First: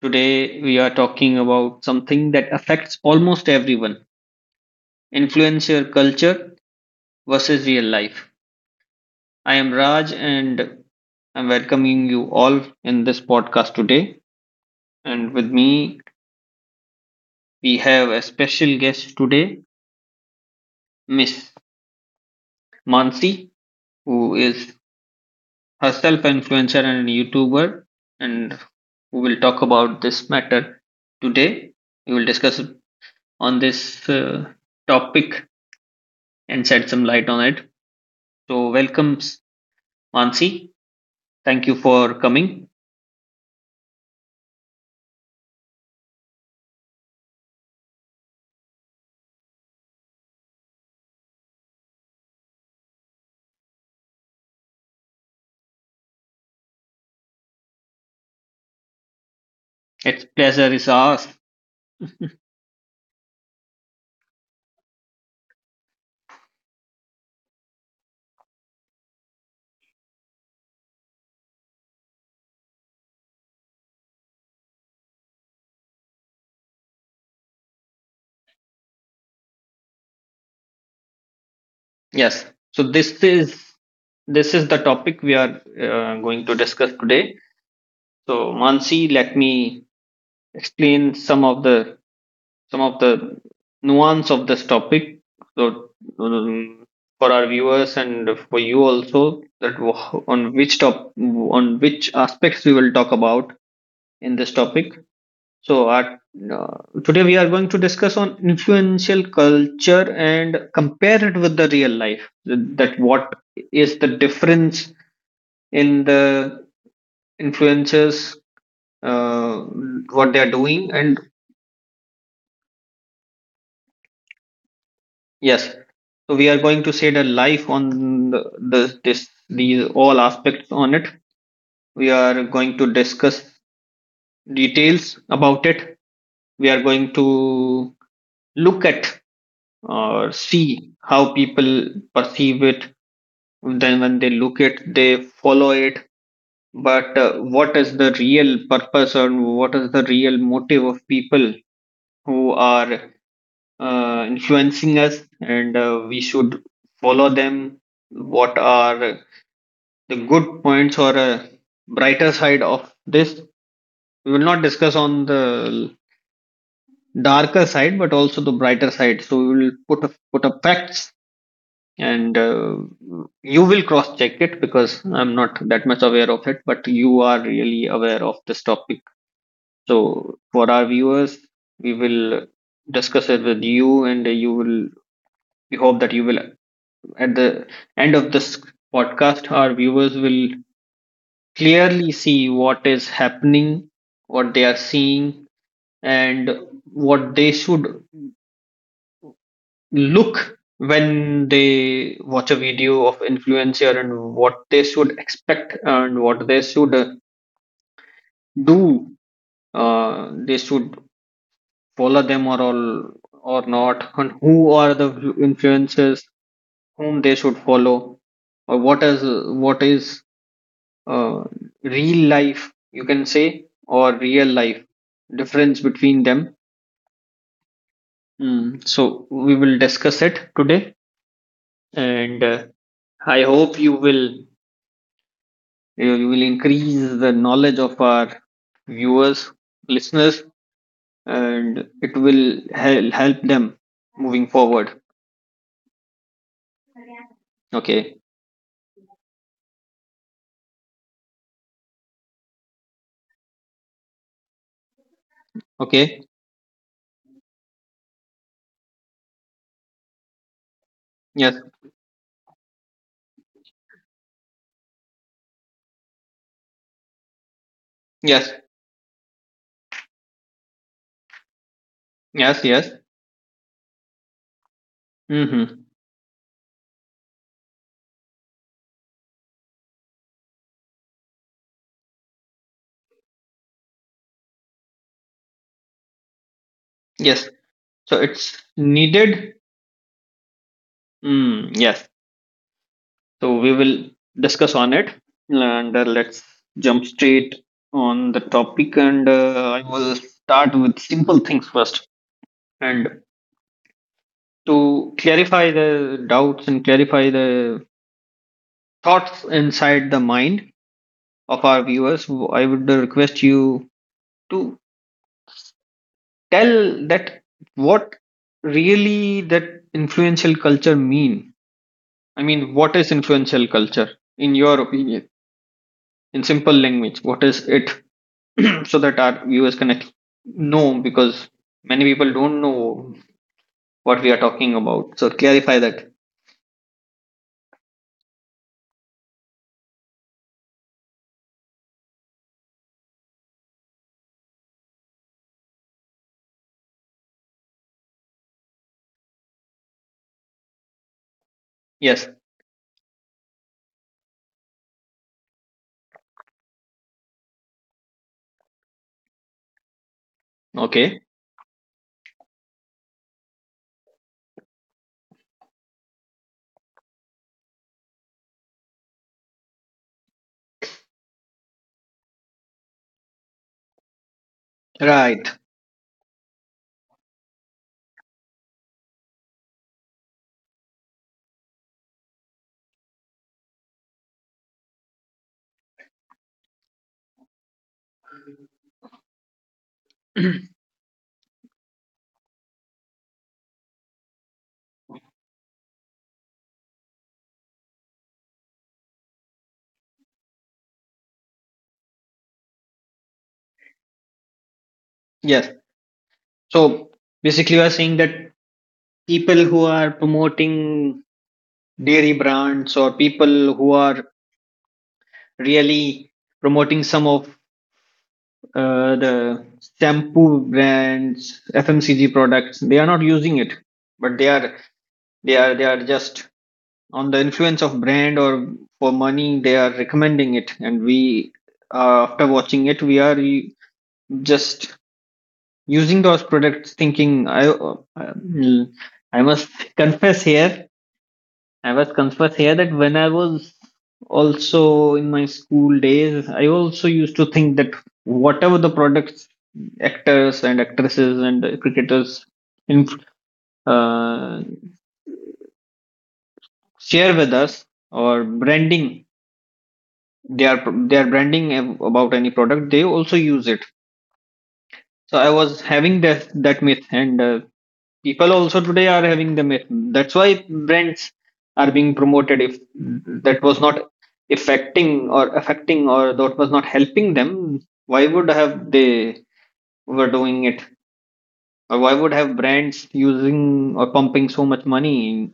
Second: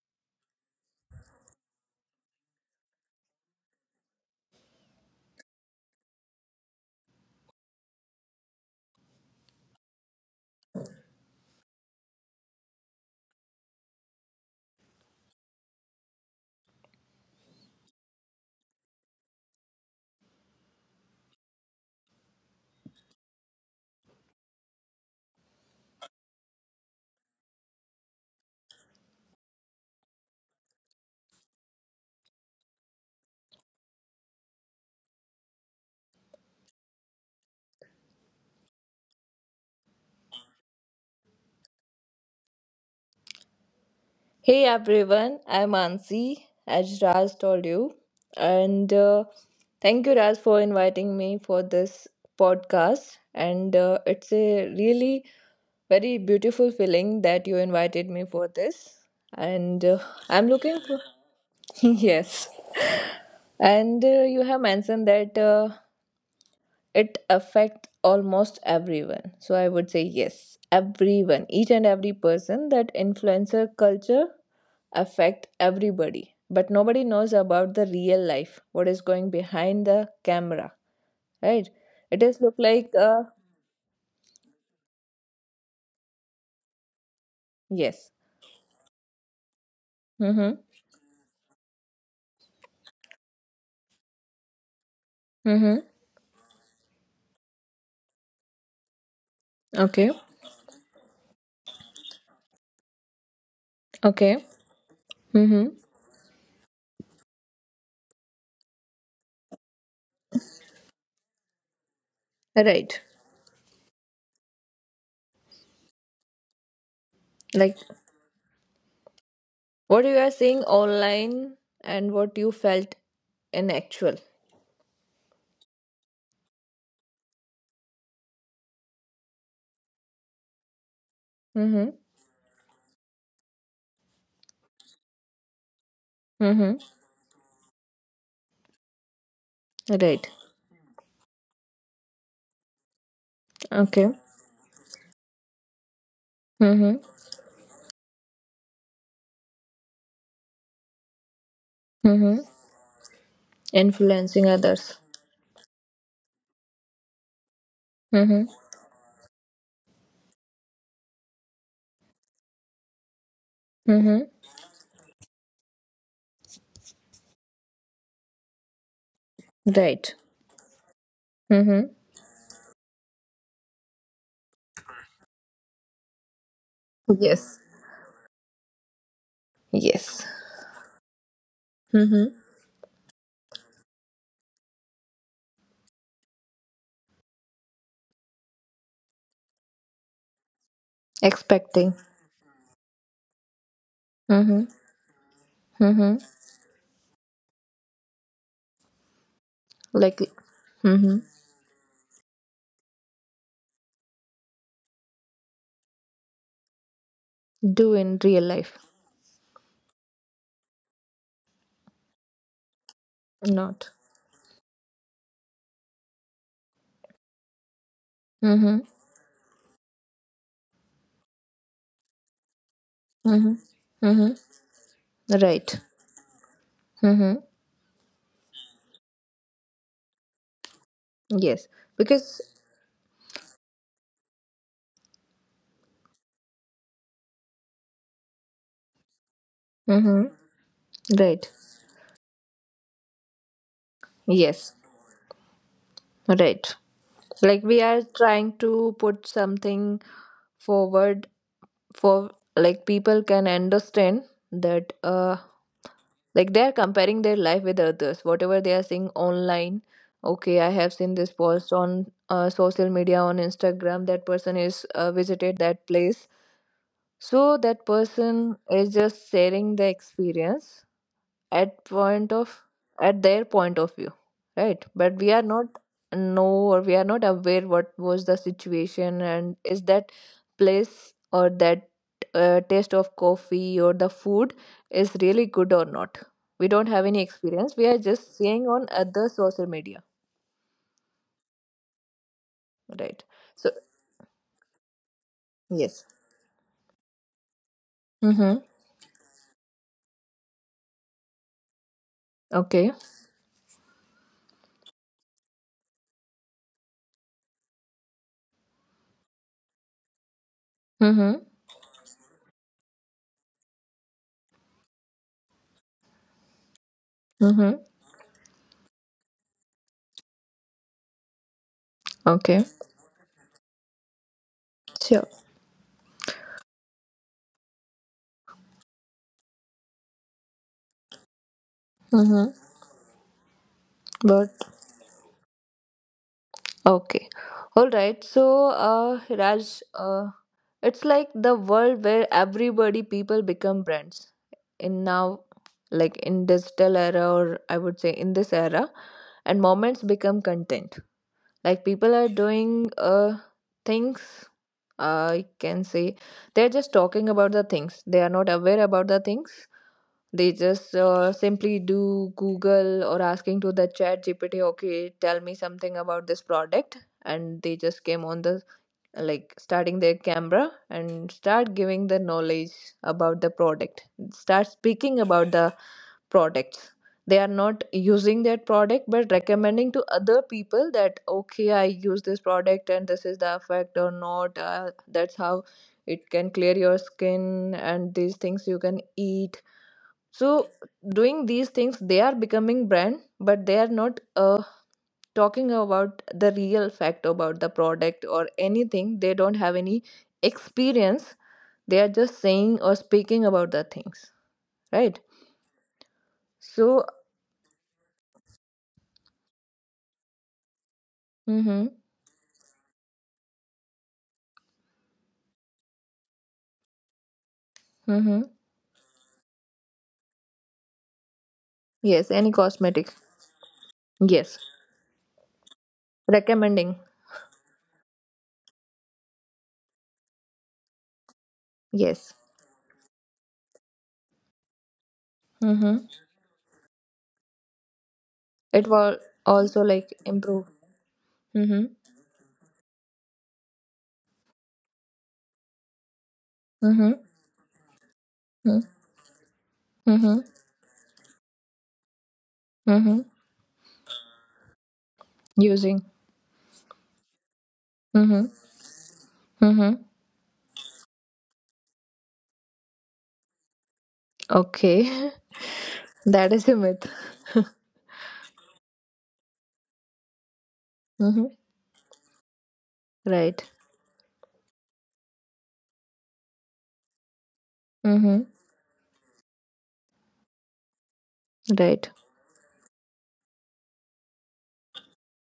Today we are talking about something that affects almost everyone, influencer culture versus real life. I am Raj and I'm welcoming you all in this podcast today. And with me, we have a special guest today, Miss Mansi, who is herself an influencer and a YouTuber, and who will talk about this matter today. We will discuss on this topic and shed some light on it. So, welcome, Mansi. Thank you for coming. Hey everyone, I'm Ansi, as Raj told you. And thank you, Raj, for inviting me for this podcast. And it's a really very beautiful feeling that you invited me for this. And It's I'm pleasure is looking for. ours. Yes. And you have mentioned that it affects almost everyone. So I would say yes, everyone, each and every person, that influencer culture affect everybody, but nobody knows about the real life what is going behind the camera. Right. It Yes. is look So like this uh is this is the topic we are going to discuss today. Yes. So, Mansi, let me Mm-hmm. explain some of the nuance of this topic. So, Mm-hmm. um, for our viewers and for you also, that Okay. On which aspects we will talk about in this Okay. topic. Mm-hmm. So, uh, today we are going to discuss on influential culture and compare it with the real life. That Right. what is the difference in the Like influencers, uh, what you what they are are seeing doing, and online and what you felt in actual. yes, so we are going to shade a life on these all aspects on it. Mm-hmm. We are going to discuss details about it. We are Mm-hmm. going to look at or Right. see how people perceive it, then when Okay. they look it they follow it. Mm-hmm. But what is the real purpose or what is the real motive of people who Mm-hmm. are Influencing influencing others. us, and we should follow them. What Mm-hmm. are the good points or brighter side of this? We Mm-hmm. will not discuss on the darker side but also the brighter side, so we will Right. put up facts, Mm-hmm. and you will cross check it, because I'm not that much aware of it but you are Yes. really aware of this topic. Yes. So for our viewers we Mm-hmm. will discuss it with you, and you will, we hope that you will, at the end of this podcast our viewers will Expecting. clearly see what is happening, what they Mm-hmm. are seeing, Mm-hmm. and what they should Like. look Mm-hmm. when they watch a video of influencer, and what they should expect and what they should, Do in real life. do, they should follow them or all or Not. not, and who are the influencers whom they should follow, or Mm-hmm. what is what is uh, real life, you can say, Mm-hmm. or real Mm-hmm. life difference Right. between them. Mm-hmm. Mm, so we will discuss it today, Yes. and Because. I hope you will, you will increase the knowledge of our viewers, Mm-hmm. listeners, Right. and it will help them moving Yes. forward. Right. Like we are Okay. trying to put something forward, for like people can understand that Okay. like they are comparing their life with others whatever they are seeing online. Okay, I have seen this Yes. post on social media, on Instagram, that person is visited that place. So that Yes. person is just sharing the experience at point of Yes. Yes. at their point of view, right? But we are Mm-hmm. not know, or we are not aware what was the situation and is that place or that taste of coffee or the food is really good or not. We don't have any Yes. experience. We are So just it's seeing on other needed. social media. Mm, yes. Right. So we So. will discuss on it, and Yes let's jump straight on the mm-hmm. topic. And I will start with simple things first, Okay. and to clarify the doubts and clarify the thoughts inside the mind Mm-hmm. of our viewers, I would request you to tell that Mm-hmm. what really that influential culture mean. I Okay. mean, what is influential culture in your opinion? Sure. In simple language, what is it? So that our viewers can know, because many people Mm-hmm. don't know what we are But. talking about. So clarify that. Okay. All right. So, Raj, it's like the world where everybody, people become brands. In now, like in digital era, or I would say in this era, and moments become content. Like people Yes. are doing things. I can say they're just talking about the things. They are not aware about the things. They just Okay. Simply do Google, or asking to the Chat GPT. Okay, tell me something about this product, and they just came on the, like, starting their camera and start giving the knowledge about the product, start speaking Right. about the products. They are not using that product, but recommending to other people that, okay, I use this product and this is the effect or not, that's how it can clear your skin and these things you can eat. So doing these things, they are becoming brand, but they are not talking about the real fact about the product, or anything. They don't have any experience. They are just saying or speaking about the things. Right. Yes. So So. basically, we are saying that people who are promoting Mm-hmm. dairy brands, or people who are really promoting some of Mm-hmm. The shampoo brands, fmcg Yes, any products, they are cosmetic. not using it, but they Yes. are they are they are just Recommending. on the influence of brand or for money they are recommending it, and we, Yes. after watching it we are just Mm-hmm. using those products thinking It will I must also like confess improve. here, I Mm-hmm. was confess here that when I was also in my school days, I also Mm-hmm. used to think that whatever the Mm-hmm. products Mm-hmm. actors and actresses and cricketers inf Mm-hmm. uh, Using. share with us or Mm-hmm. branding, Mm-hmm. they are they are branding about any product, they also use it. So Okay. I was having that That is that a myth, myth. and people also today are having them, that's why brands Mm-hmm. are being promoted. If that Right. was not affecting, or that was not helping them, why Mm-hmm. would have they were doing it, or Right. why would have brands using or pumping so much money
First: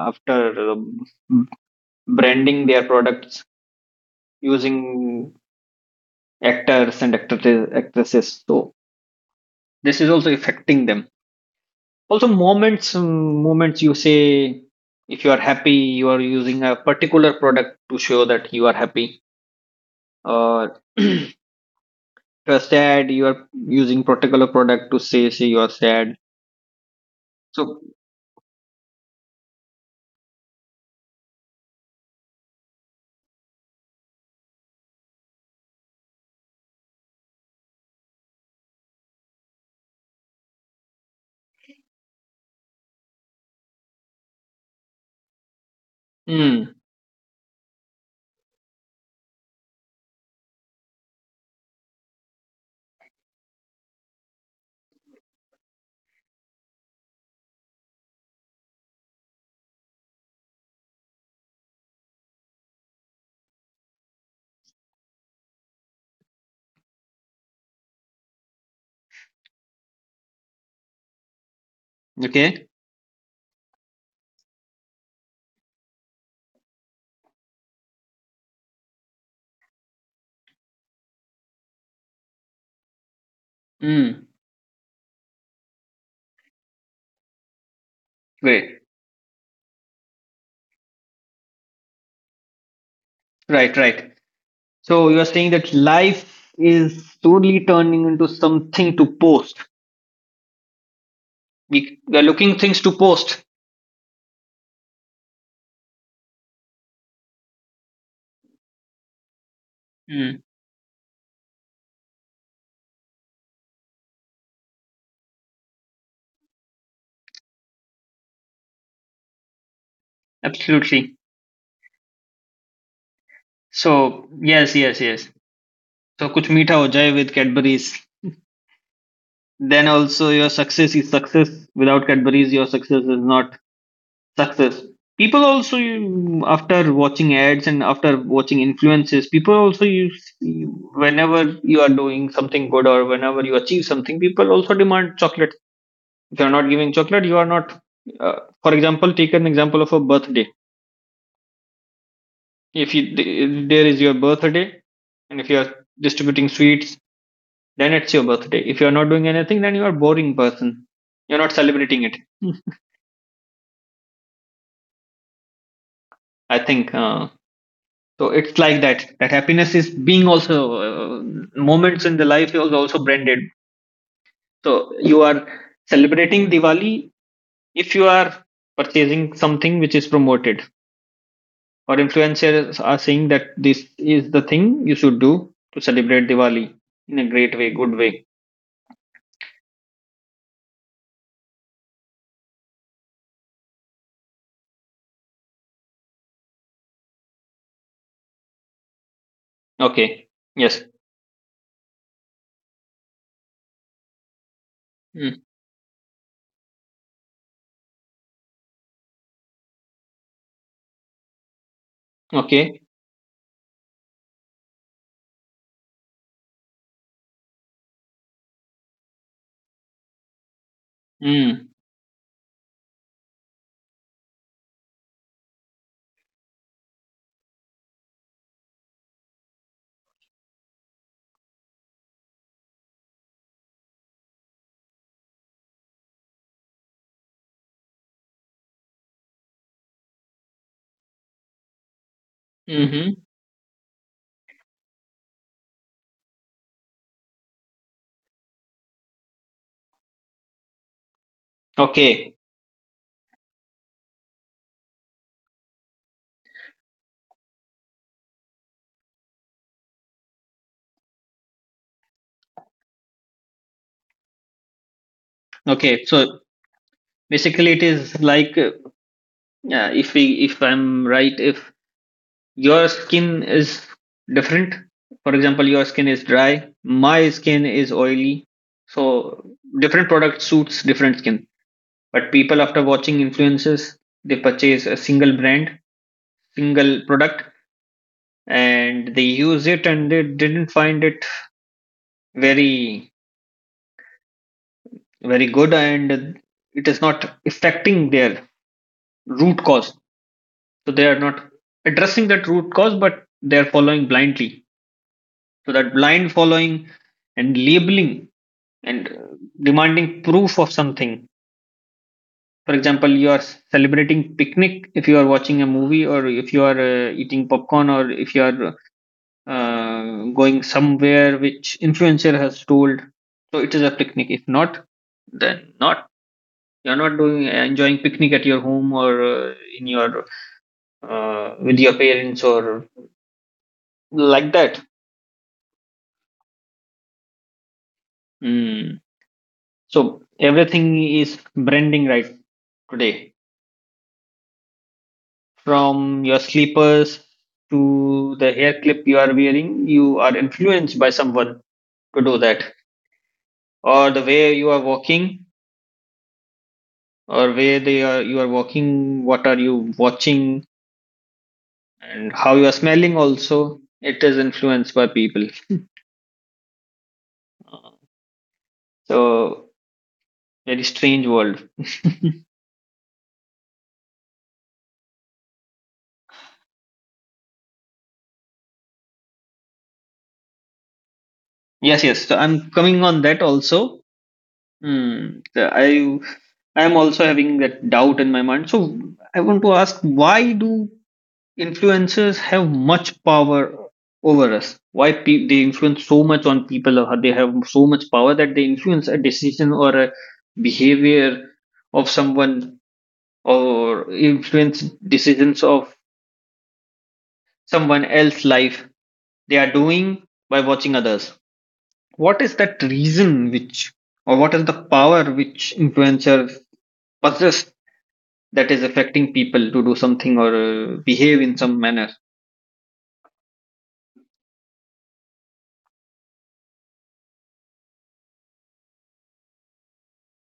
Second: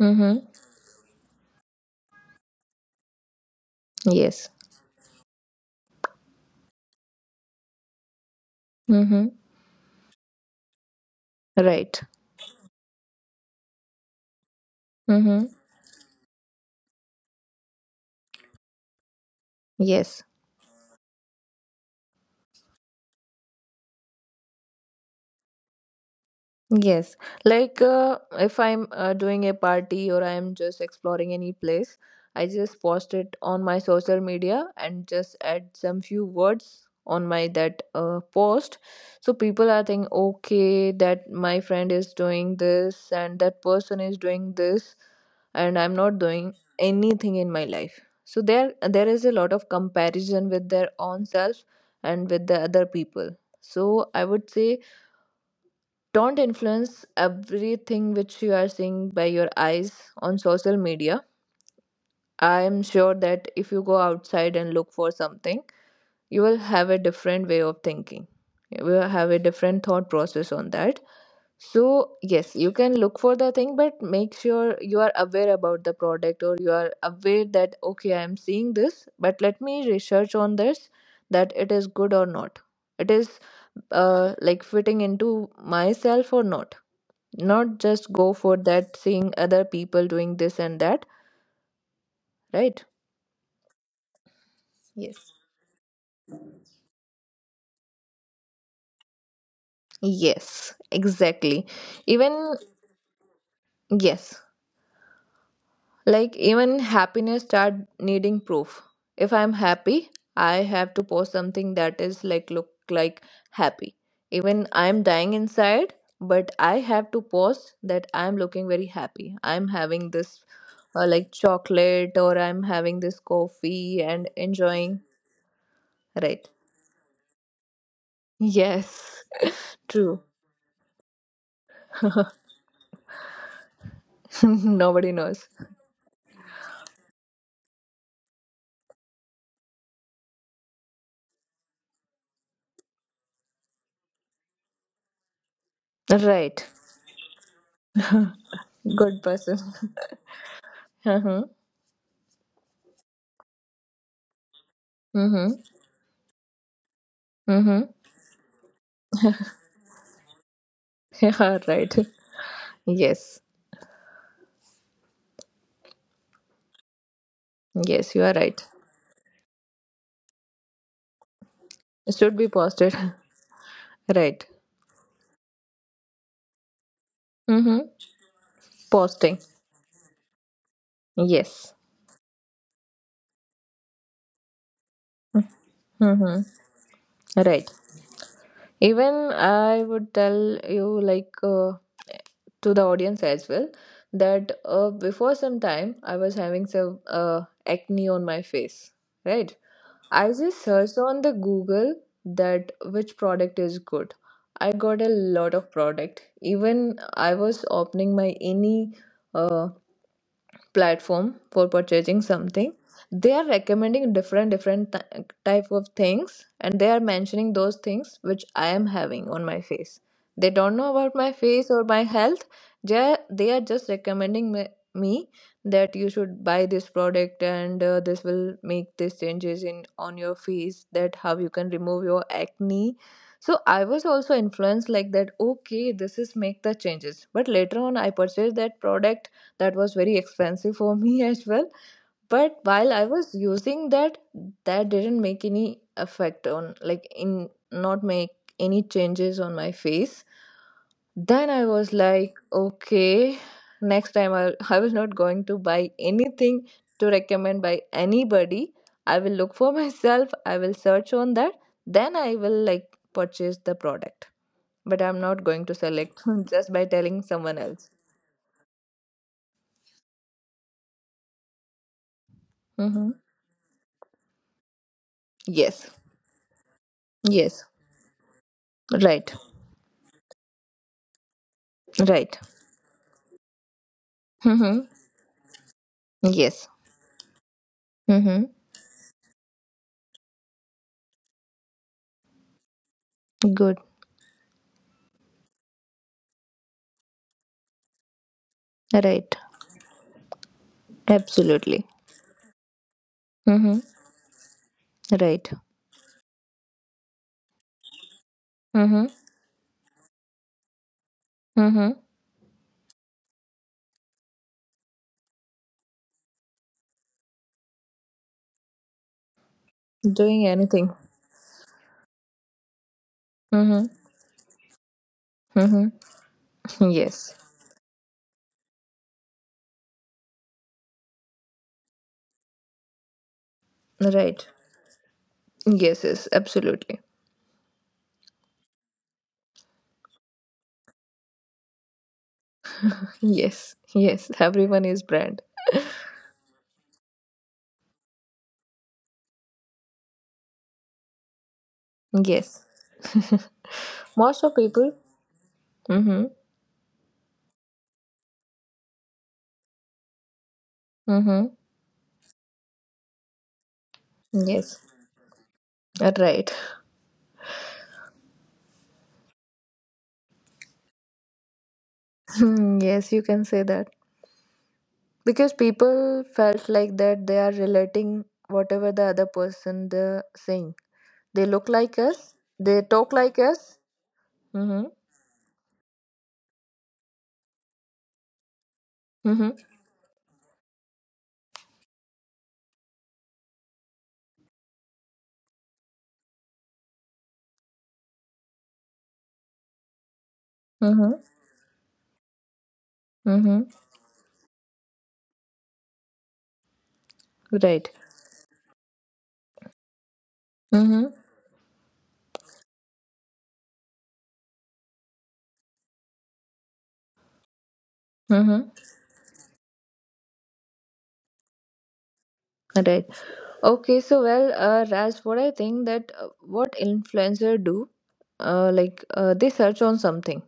Mm-hmm. um, branding their products Yes. using actors and actresses? So Mm-hmm. this is also affecting them. Right. Also moments, moments you say, if you are Mm-hmm. happy you are using a particular product to show that you are happy, Yes. or if you are sad you are using particular product to say you are sad. Yes, So like if I'm doing a party or I'm just exploring any place, I just post it on my social media and just add some few words on my that post. So people are thinking, okay, that my friend is doing this and that person is doing this, and I'm not doing mm, anything in my life. So there is a lot of comparison with their own self and with the other people. So I would say, don't influence everything which you are seeing by your eyes on social media. I am sure that if you go outside and look for something, you will have a different way of thinking. You will have a different thought process on that. So yes, okay, you can look for the thing, but make sure you are aware about the product, or you are aware that, okay, I am seeing this, but let me research on this that it is good or not. It is mm, like fitting into myself or not, not just go for great, that, seeing other people doing this and that. Right. right, right. So you Yes. are saying that life is slowly turning into something to post, Yes, exactly. we are looking Even things to post. yes, like even happiness start needing proof. If I'm happy, Mm, I have to post something that is like look like happy, even I'm dying inside, but I have to post that I'm looking very happy, I'm having this absolutely. like chocolate, or I'm having this coffee So and yes, yes, enjoying. yes. So kuch Right. meetha ho jaye with Cadbury's, Yes. then True. also your success is success. Without Cadbury's your success is not success. Nobody People knows. also you, after watching ads and after watching influences, people also whenever you are doing something good or whenever you achieve something, people also demand chocolate. If you are not Right. giving chocolate you are not, for example Good take an person. example of a birthday. Uh-huh. If there is your birthday and if you Mm-hmm. are distributing sweets, then Mm-hmm. it's your birthday. If you are not doing anything then you are a boring person, you're not Yeah, right. celebrating it. Yes. I think, Yes, you are It's right. like that. That happiness is being also, moments in the Should life be is posted. also branded. Right. So you are celebrating Diwali if Mm-hmm. you are purchasing Posting. something which is promoted, Yes. or influencers are saying that this is the thing you should do to celebrate Mm-hmm. Diwali in a great way, Right. good way. Even I would tell you, like, to the audience as well, that before some time I was having some acne on my face, right? Okay. I just Yes. searched on the Google that which product is good. I got a Mm. lot of product. Even I was opening my any uh, platform for purchasing something, Okay. they are recommending different different type of things, and they are mentioning those things which I am having on my face. They don't know about my Mm. face or my health. They are just recommending me that you should buy this product, and this will make these changes in, on your face, that how you can remove your acne. So I was also influenced like that, okay, this is make the changes, but later on I purchased that product. That was very expensive for me as well. But while I Mm-hmm. was using that, that didn't make any effect on, like, in, not make any changes on my face. Then I was like, Okay. okay, next time I was not going to buy anything to recommend by anybody. I will look for myself, I will search on that, then I will like purchase the product. But I'm not going to Okay. select So just by telling someone basically, it else. is like yeah, if we if I'm right, if your Hmm. skin is different. For example, your Yes. skin is dry, my Yes. skin is oily. Right, So different product suits different skin. But right. people after watching influences, they purchase Mm-hmm. a single brand, Yes. single product, Mm-hmm. and they use it and they didn't find it very Good. very good, and it is not affecting their Right. root cause. So they are not Absolutely. addressing that root cause, but they are Mm-hmm. following blindly. Right. So that blind following and labeling and Mm-hmm. Demanding proof of something. Mm-hmm. For example, you are celebrating picnic if you are watching a movie, or if you are eating popcorn, or if you are Doing going anything. somewhere which influencer has told. So it is a Mm-hmm. picnic. If not, then not. Mm-hmm. You are not Yes. doing enjoying picnic at your home or in your with your parents or like Right. that. Yes, yes, absolutely. Mm. So everything is branding right today, Yes, yes. Everyone is brand. from your slippers to the hair clip you are wearing, you are influenced by someone to do Yes. that, or the Most way of you are people. walking, Mm-hmm. or where they are you are walking, what are you watching, Mm-hmm. and how you are smelling. Also, it is Yes. influenced by people. Right. So very strange world. Hmm, yes, you can say that. Because people felt like that they are relating whatever the other person the saying. They look Yes, like yes. So us. I'm They coming talk on that like us. also. Mm-hmm. Hmm. So I am also having that doubt in my mind. So I Mm-hmm. want to ask, why do influencers have much power over us? Why they influence so much on people, or they have so much power that they influence a decision or a Mm-hmm. behavior of someone, Mm-hmm. or influence decisions of Right. someone else's life they are doing by watching Mm-hmm. others? What is that reason which, or what is the power which influencers possess that Mm-hmm. is affecting people to do something or behave in some manner? Right. Okay. So, well, Raj, what I think, that what influencer do, like, they search on something,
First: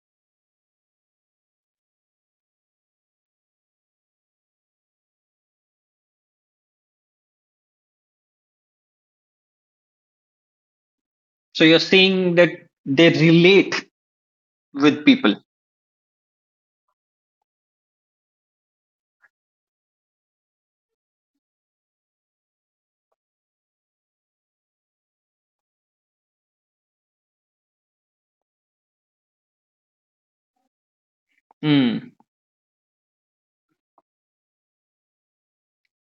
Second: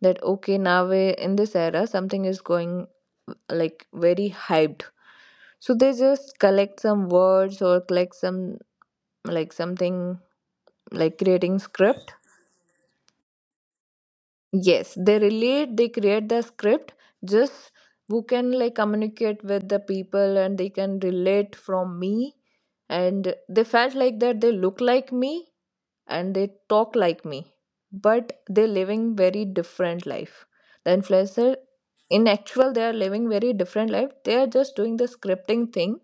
that okay, now we in this era, something is going like very hyped. So they just collect some words, or collect some like something, like creating So you're script. saying that they relate Yes, with they people. relate, they create the script, just who can like communicate with the people, and they can relate from me, and they felt like that they look like me and they talk like me, but they're living very different life, the influencer. Mm. In actual, they are living very different life. They are just doing the scripting thing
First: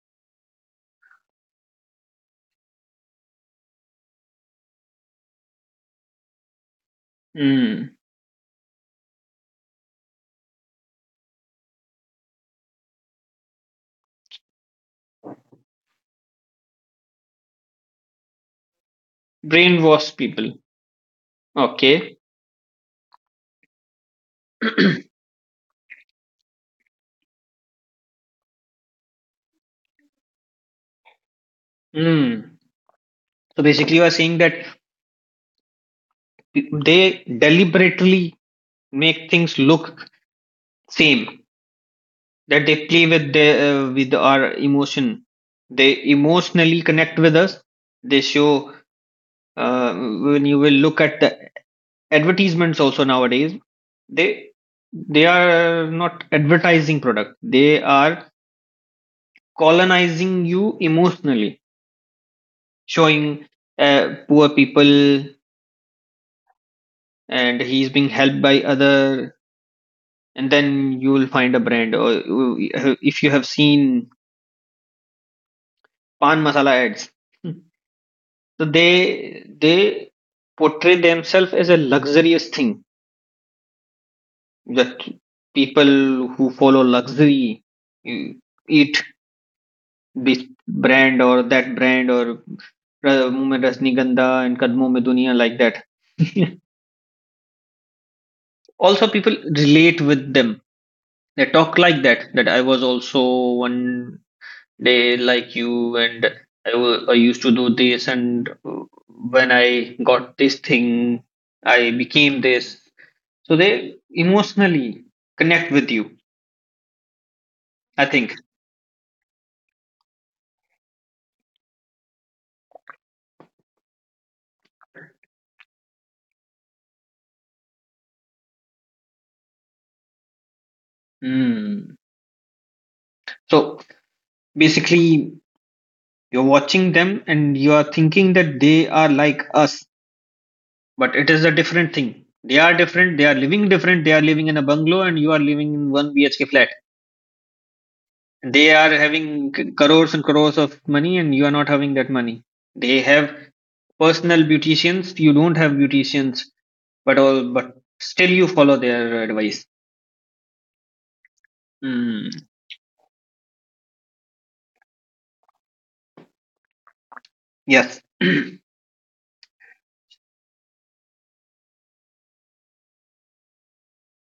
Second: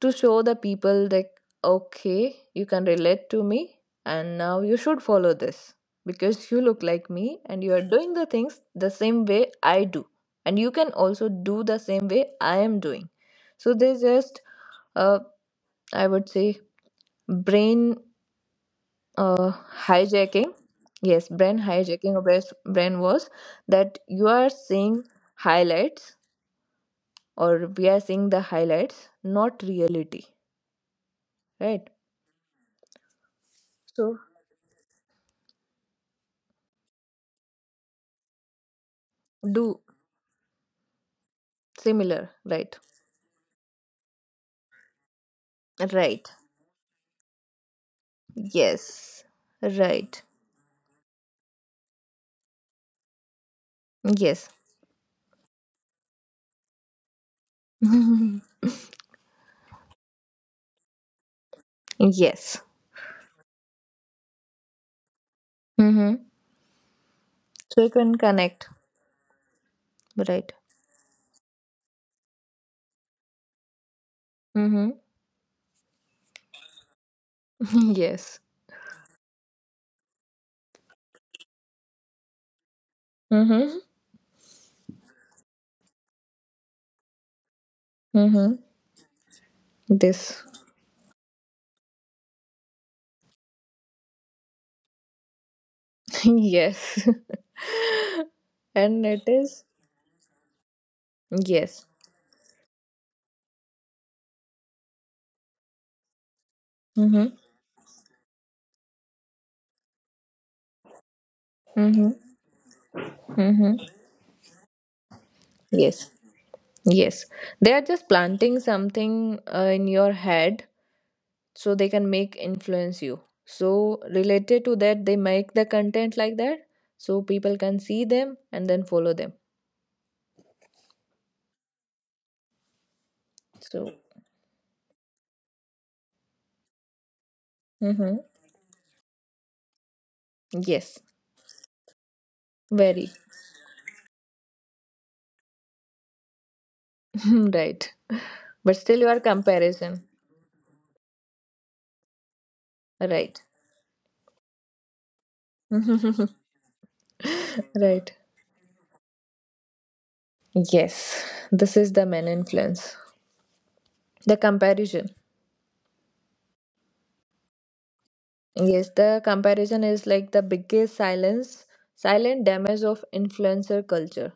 to show the people, like, okay, you can relate to me, and now you should follow this, because you look like me and you are Mm. doing the things the same way I do, and you can also do the same way I am doing. So they just, uh, I would say, brain, uh, Brainwash hijacking. people. Yes, brain hijacking, Okay. or brain, brain was, that you are seeing highlights, or we are seeing the highlights, not reality. Right. Mm. So basically, you are So. saying that they deliberately make things Do. look same. Similar, That right? they play with the with our emotion. They Right. emotionally connect with us. They show, Yes. Right. when you will look at the advertisements also nowadays. They Yes. they are not advertising product. They are colonizing you emotionally, Yes. showing poor people Mm-hmm. and So he's you being can helped by connect, other, and right? then you will find a brand. Or you- if you have seen Mm-hmm. pan masala ads, so Yes. they they portray themselves as a luxurious thing, Mm-hmm. that people who follow luxury, eh, Mm-hmm. eat this This. brand or that brand, or Muh Mein Rasni and Kadmon Mein Duniya, like that. Yes. Also, And it people is. relate with them, they talk Yes. like that, that I was also one day like you, and I Mm-hmm. used to do this, and when I got this thing I Mm-hmm. became this. So they Mm-hmm. emotionally connect with you, Yes. Yes. They are I just think. planting something in your head, so they can make influence you. So related to that, they make the content like that, so people can see them and then follow them. Hmm. So So. basically you're watching them and you are Hmm. thinking that they are like us, Yes. but it is a different thing. They are Very. different, they are living different, they are living in a bungalow and you are living in one BHK flat. Right. But They are still your having comparison, crores and crores of money, and you are not having that money. They have right? personal beauticians. You don't have Mhm. beauticians, but all but Right. still you follow their advice. Yes. This is the main Mm, influence, the comparison. yes. Yes, the comparison is like the biggest silence, silent damage of influencer culture.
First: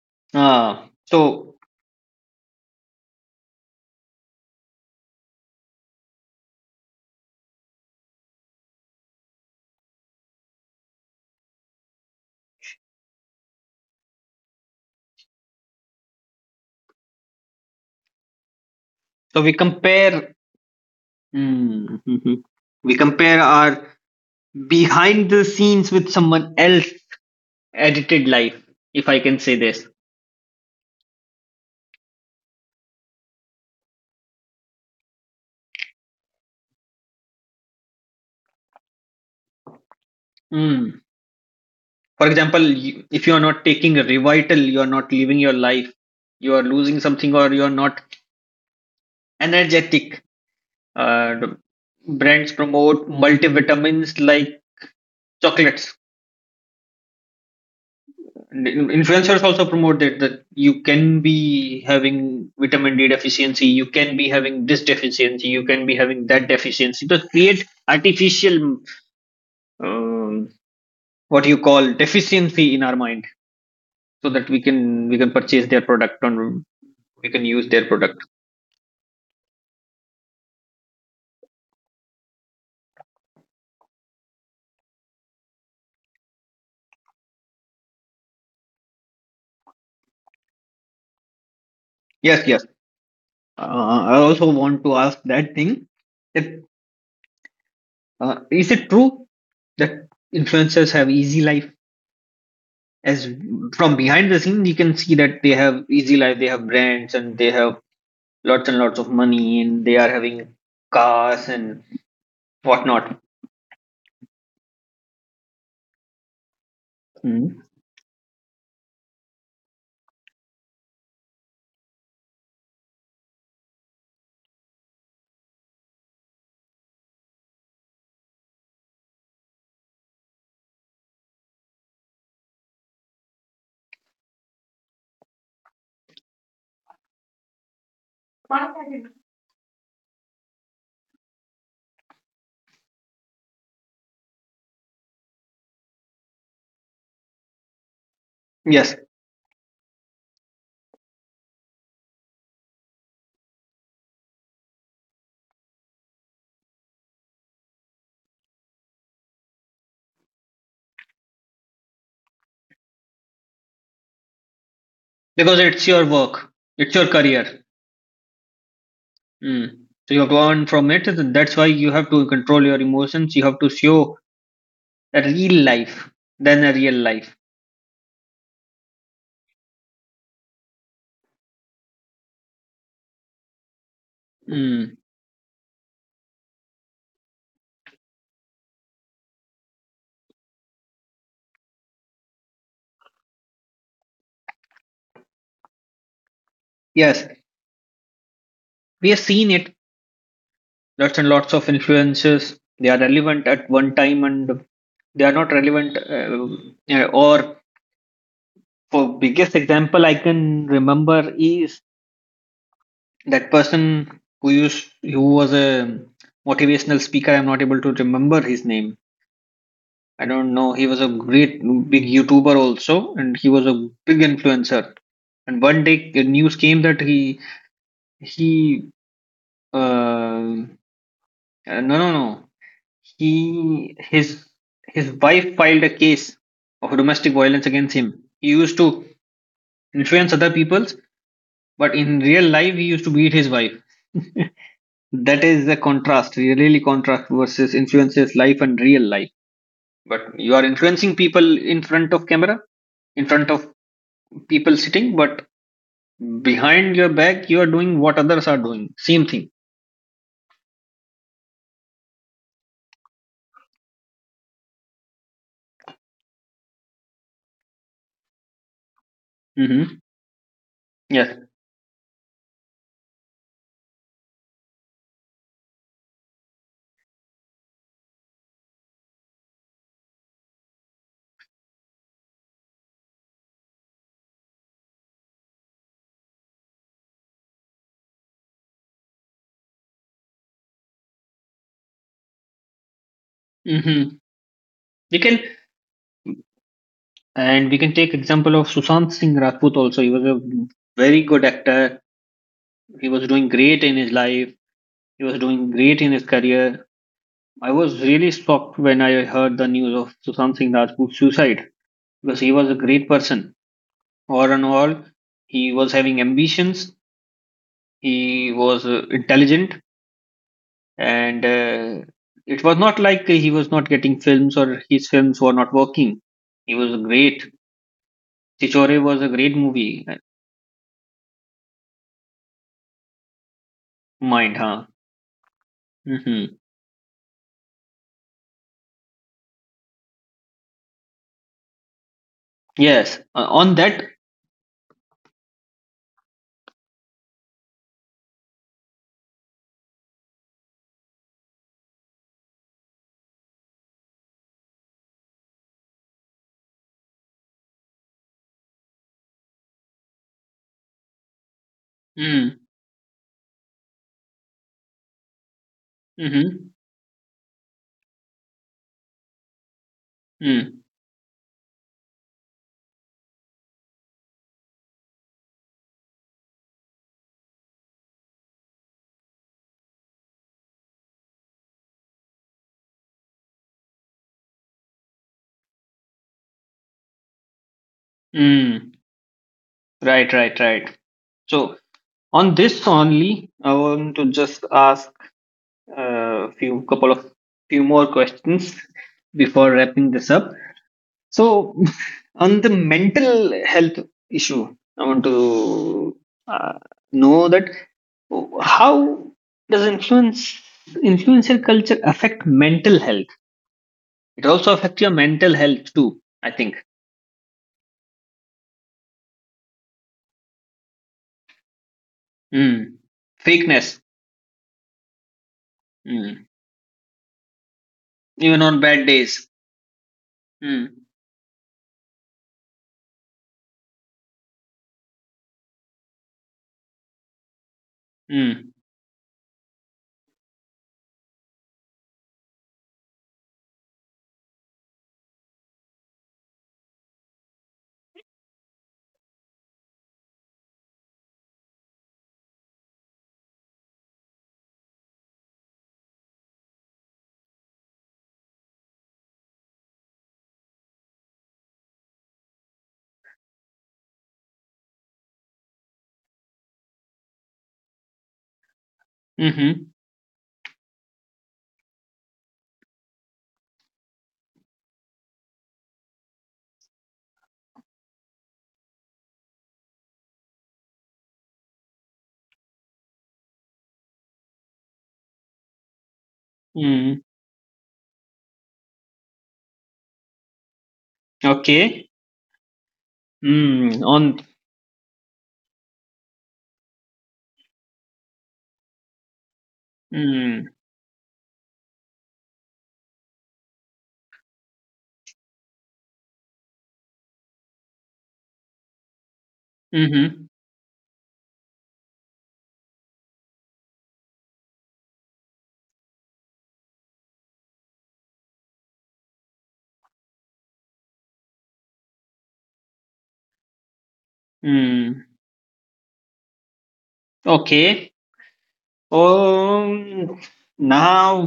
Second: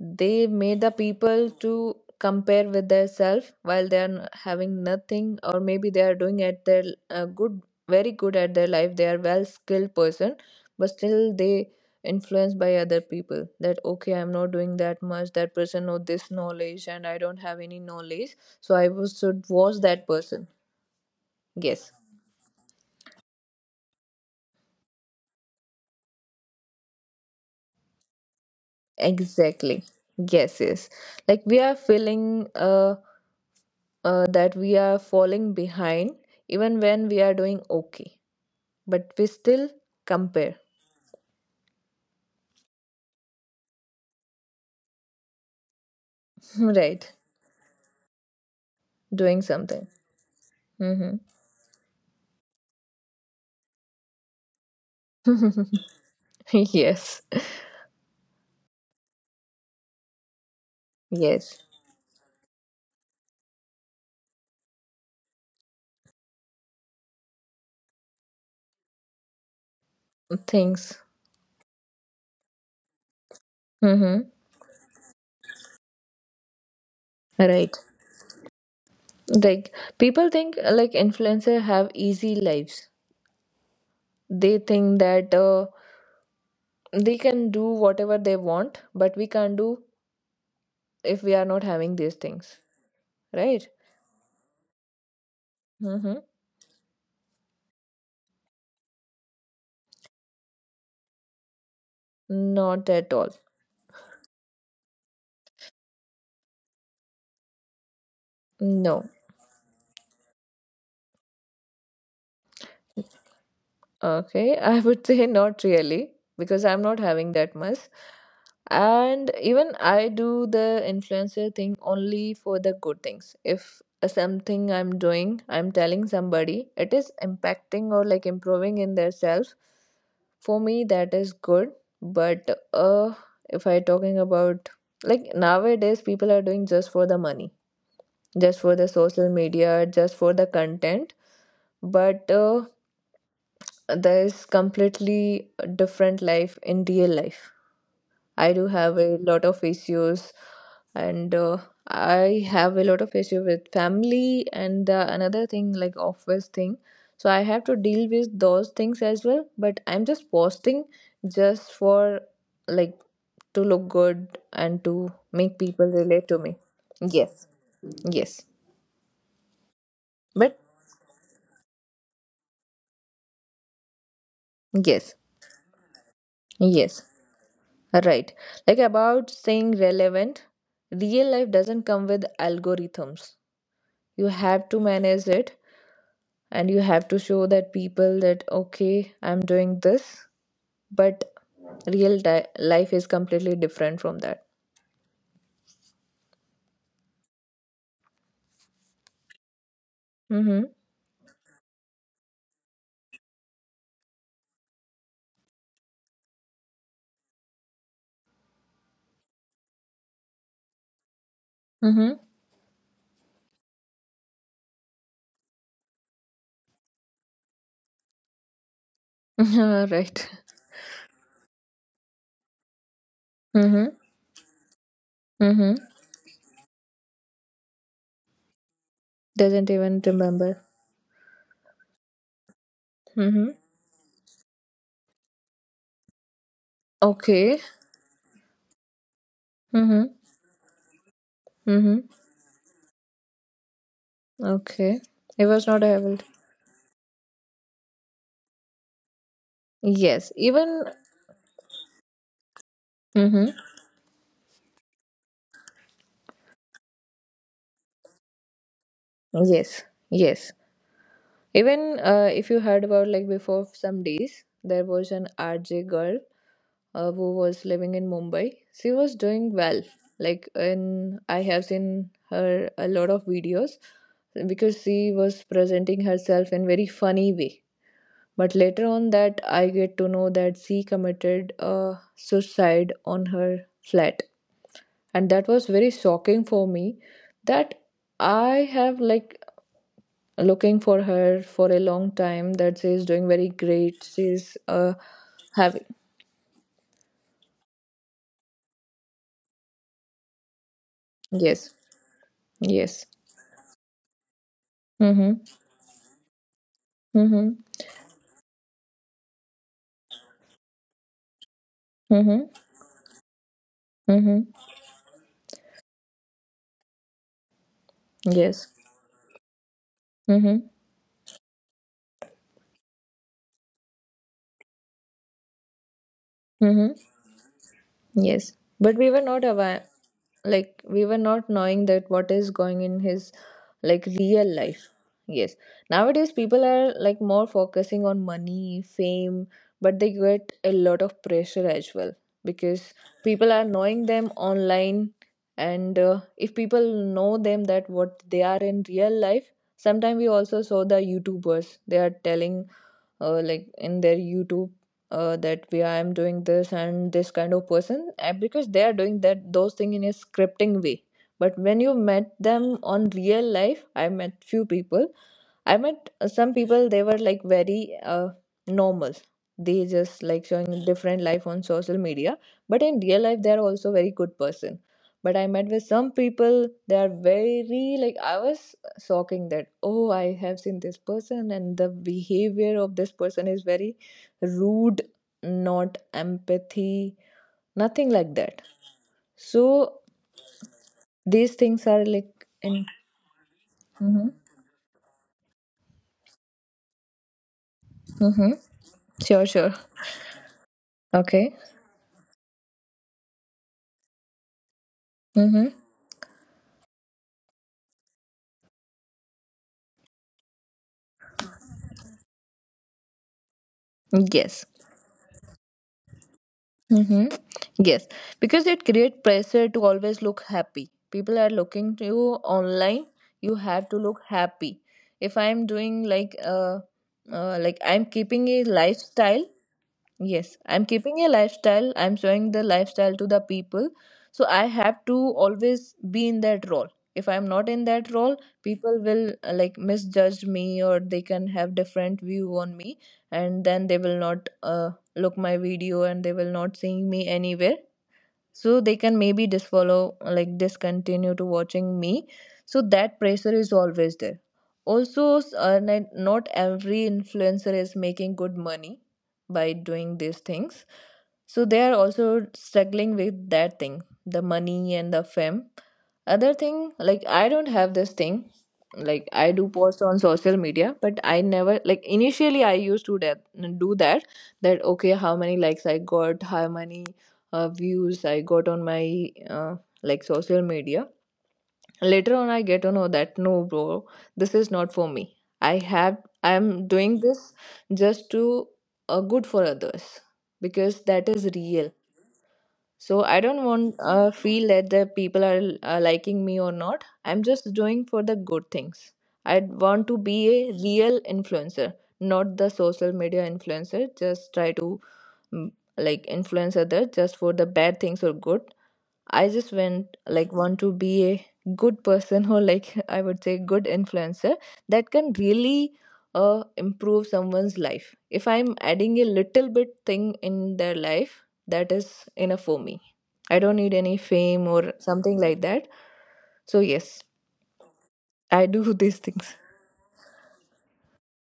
They made Ah, the people so to compare with their self while they are having nothing, or maybe they are doing at their good, very good at their life. They are well skilled person, but still they influenced by other people that, okay, I'm not doing that much, that person know this knowledge and I don't have any knowledge, so I was so should we watch that compare. person. Yes, Mm, mhm. We compare our behind the scenes with someone else edited life, if I can say exactly. this. Yes, yes, like we are feeling that we are falling behind, even when we are doing okay, but we still compare. Mm. For example if you are not taking a revital you are not living your life, you are losing Right. something, or you are not Doing something. energetic. Mm-hmm. The brands promote multivitamins like chocolates. Yes. And influencers also promote that you can Yes. be having vitamin d deficiency, you can be having this deficiency, you can be having that deficiency, to create artificial um, Things. what you call deficiency in our mind, so Mm-hmm. that we can purchase their product and we can use Right. their product. Like people think like influencer have easy lives. They think that they can do whatever they want, but we can't do if we are not having these Yes, things. yes. Right. I also want to ask that thing. Mm-hmm. If is it true that influencers have easy life? Not at As all. from behind the scene, you can see that they have easy life. They have brands and they have lots and lots No. of money, and they are having cars and whatnot. Okay, I would say not really, because I'm not having Mm. that much. And even I do the influencer thing only for the good things. If something I'm doing, I'm telling somebody, it is impacting or like improving in their self. For me, that is good. But uh, if I talking about nowadays, people are doing just for the money, just for the social media, just for the content. But There's completely different life in real life. I do Yes, have a lot of issues, and I have a lot of issue with family and the another thing like office thing. So I have to deal with those things as well. But I'm just posting just for like to look good and to because make it's people your relate to work, me. it's your Yes, career. yes, Mm. So you have to but earn from it. And That's why you have to control your emotions. You have to show a yes, real life than a real yes. life. Right. Like about staying relevant, real life doesn't come with algorithms. You have to Mm. manage it and you have to show that people that, okay, I'm doing this, but life is completely different from that. Yes, we have seen it Mm-hmm. lots and lots of influences. They are relevant at one time and they are not relevant. Or for biggest example I can remember is Mm-hmm. that person who used who was a motivational speaker. I'm not able to remember his name. I Right. don't know. He was a great big YouTuber also, and he was a Mm-hmm. big influencer. And Mm-hmm. one day, the news came that he Doesn't uh, even uh, remember. no no no Mm-hmm. he his wife filed a case of domestic violence Okay. against him. He used to Mm-hmm. influence other people, but Mm-hmm. in real life he used to beat his wife. Okay. That It is was the not held. contrast, really contrast versus influences life and real life. But Yes. you are Even. influencing people in front of camera, in front Mm-hmm. of people sitting, but behind your back you are doing what others are doing, same thing. Yes. Yes. Even if you heard about like before some days, there was an RJ girl who was living in Mumbai. She was doing well. Hmm. Like in Yes. I have seen her a lot of videos because she was presenting herself in very funny way. But later on that I get to know that she committed a suicide on her flat. And that was very shocking for me that I have like looking for her for a long time that she's doing very great, Hmm, she's we can. having And we can take example of sushant singh rajput also. He was a very good yes, actor. He yes, was doing great in his life. He was mm-hmm, doing great in his career. mm-hmm, I was really shocked when I heard the news of Sushant Singh Rajput's suicide, because he mm-hmm, was a great person. mm-hmm, All in all, he was having ambitions. He yes, was intelligent, mm-hmm, and it was not like he was not getting films or his films were not working. He was mm-hmm, great. yes, Tichore but we was a were not great aware, movie. Like we were not knowing that what is going in his like Mind, real huh? life. Yes, nowadays Hmm. people are like more focusing on money fame, but they get a lot of pressure as well because Yes. People are On that. knowing them online, and if people know them that what they are in real life, sometimes we also saw the youtubers they are telling like in their youtube that we I am doing this and this kind of person because they are doing that those things in a scripting way, but when you met Mm-hmm. them on real life I met few people. I met some Mm-hmm. people, they were like very normal. They just like showing Mm. a different life on social media, but in real life, they are also very good person. But I met with some people, they are very like I was shocking that oh I have seen this person and the behavior of this person is very rude, not empathy, nothing like that. Mm. So Right, right, right. these So things are like on this in. only, I want to Mm-hmm. just ask a few couple of few more Mm-hmm. questions Sure, before sure. wrapping this up. Okay. So on the mental health issue, I want Mm-hmm. to uh, know that how does influencer culture affect mental health? It Yes. also affects your mental health too, I think. Mm-hmm. Yes, because it creates pressure to always look happy. People are looking to you Mm. online. You have to Fakeness. look happy. If I'm doing Mm. Like I'm keeping a Even on bad lifestyle. days. Yes, I'm Mm. keeping a lifestyle. I'm showing the lifestyle to the people. So I have to always be in that role. If I'm not in that role, Mm. people will like misjudge me or they can have different view on me, and then they will not look my video and they will not seeing me anywhere, so they can maybe disfollow like discontinue to watching me, so that pressure is always there. Also not every influencer is making good money by doing these things, so they are also struggling with that thing, the money and the fame. Other thing like I don't have this thing, like Hmm. I do Mm-hmm. post on social media but I never like initially I used to that, do that that okay how many likes I got, how many views I got on my like social media. Later on, I get to know that no, bro, this is not for me. I am doing Mm, this just to good for others because that is real. okay. So I don't want Mm, on. Feel that the people are liking me or not. I'm just doing for the good things. I want to be Mm, a real influencer, not the social media influencer. Just try to mm, like influence others just for the bad things or good. I just went mm-hmm. like want to be a good person or like I would say good influencer that can really improve someone's life. If I'm adding a little bit thing in their life, that is enough for me. I don't need any fame or Mm, something like that. So yes, okay. I do these things. Um, Now,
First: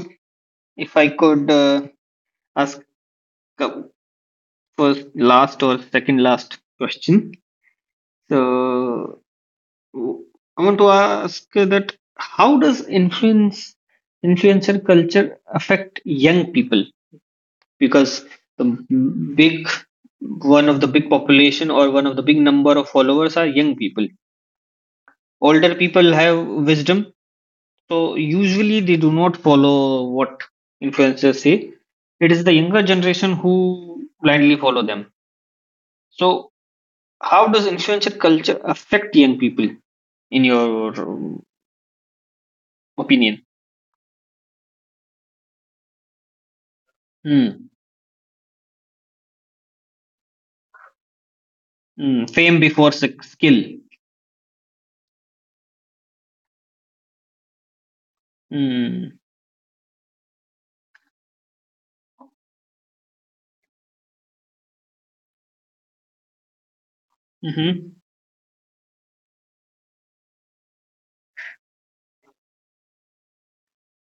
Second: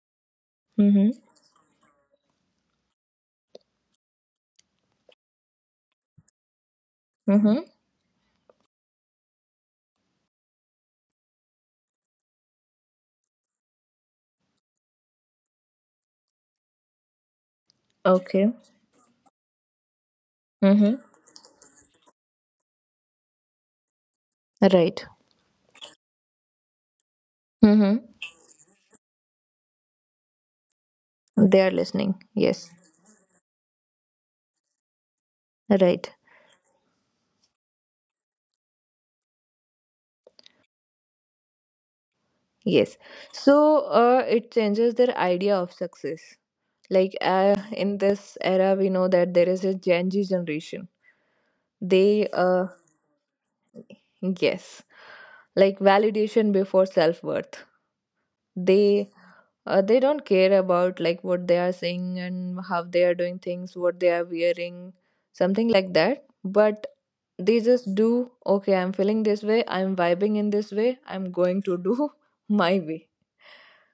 if I Mm-hmm. could ask a first, last, or second last question. Mm-hmm. So, w- I want to ask that how does influencer culture affect young people? Because Okay. the big one of the Mm-hmm. big population or one of the big number of followers are young people. Right. Older people have wisdom, so Mm-hmm. usually they do not follow what influencers say. They are listening. It is the Yes. younger generation who blindly follow them. Right. So how does influencer culture affect young people, in your um, Yes. opinion? So it changes their idea of success. Like Hmm. in this era we know that there is a gen z generation, they Hmm. Fame before skill. yes, like validation before self-worth, they Hmm. They don't care about like what they are saying and how they are doing things, what they are wearing, something like that, but they Hmm. just do okay I'm feeling this way, I'm vibing in this way, I'm going to do my way.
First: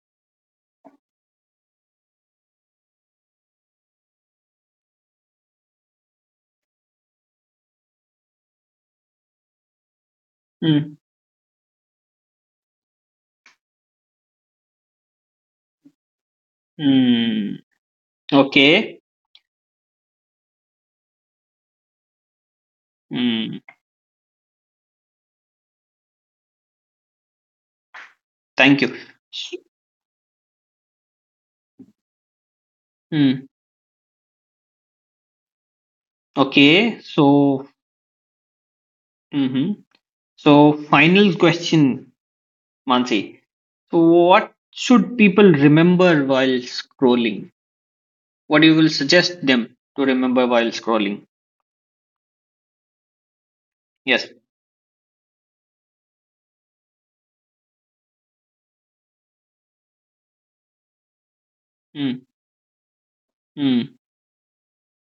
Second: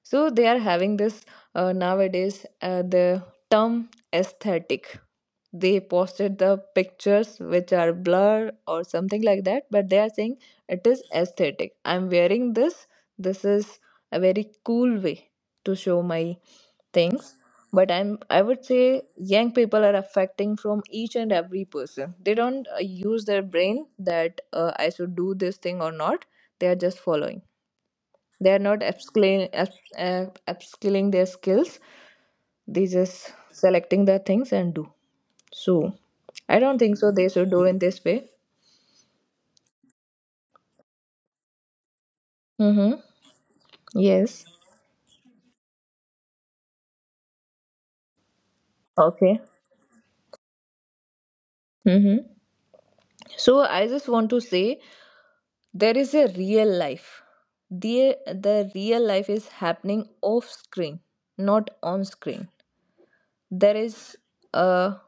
So they are having this nowadays the term aesthetic. They posted the pictures which are blurred or something like that, but they are saying it Hmm. is aesthetic, I'm wearing this, this is a very cool way to show my things. Hmm, But I would say okay. young people are affecting from each and every person, they don't use their Hmm. brain that I should do this thing or not. They are just following, they are not Thank you. Upskilling their skills, they just Hmm, selecting the things and do. So I don't think okay. so they should do So in this way. hmm, hmm. So final question, Mm-hmm. mansi. So, Yes. what should people remember while scrolling? What you will Okay. suggest them to remember while scrolling? Mm-hmm. So I just Yes. want to say there is a real life. The real life is happening off screen, not on Mm. screen. There Mm. is uh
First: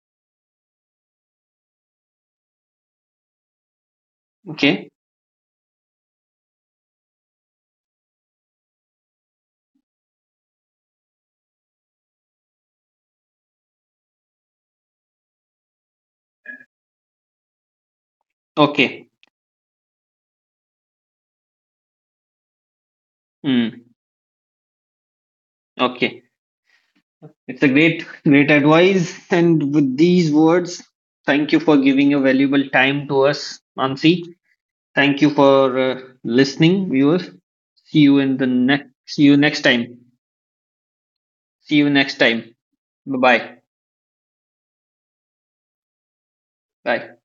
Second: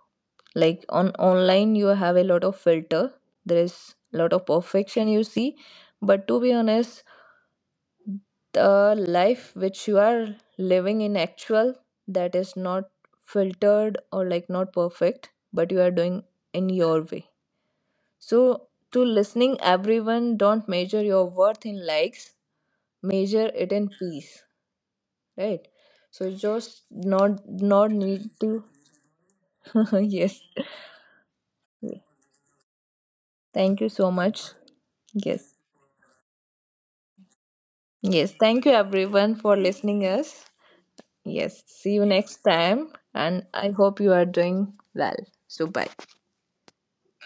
like on online you have a lot of filter. There is a lot of Okay. perfection you see. But to be honest, the life which you are living in actual, that is not filtered or like not perfect, but you are doing in your way. So to Okay. listening everyone, don't measure your worth in likes, measure it in Mm. peace. Right. Okay. So just not, It's a not great, need great to advice. And with these yes, words, thank you for giving your valuable time to us, thank you so Mansi. much. Thank you Yes, for listening, viewers. See you yes, in the thank you next. See everyone you for next time. listening us. Yes. See you See you next next time. time. Bye And bye. I hope you are doing well. So, bye. Bye.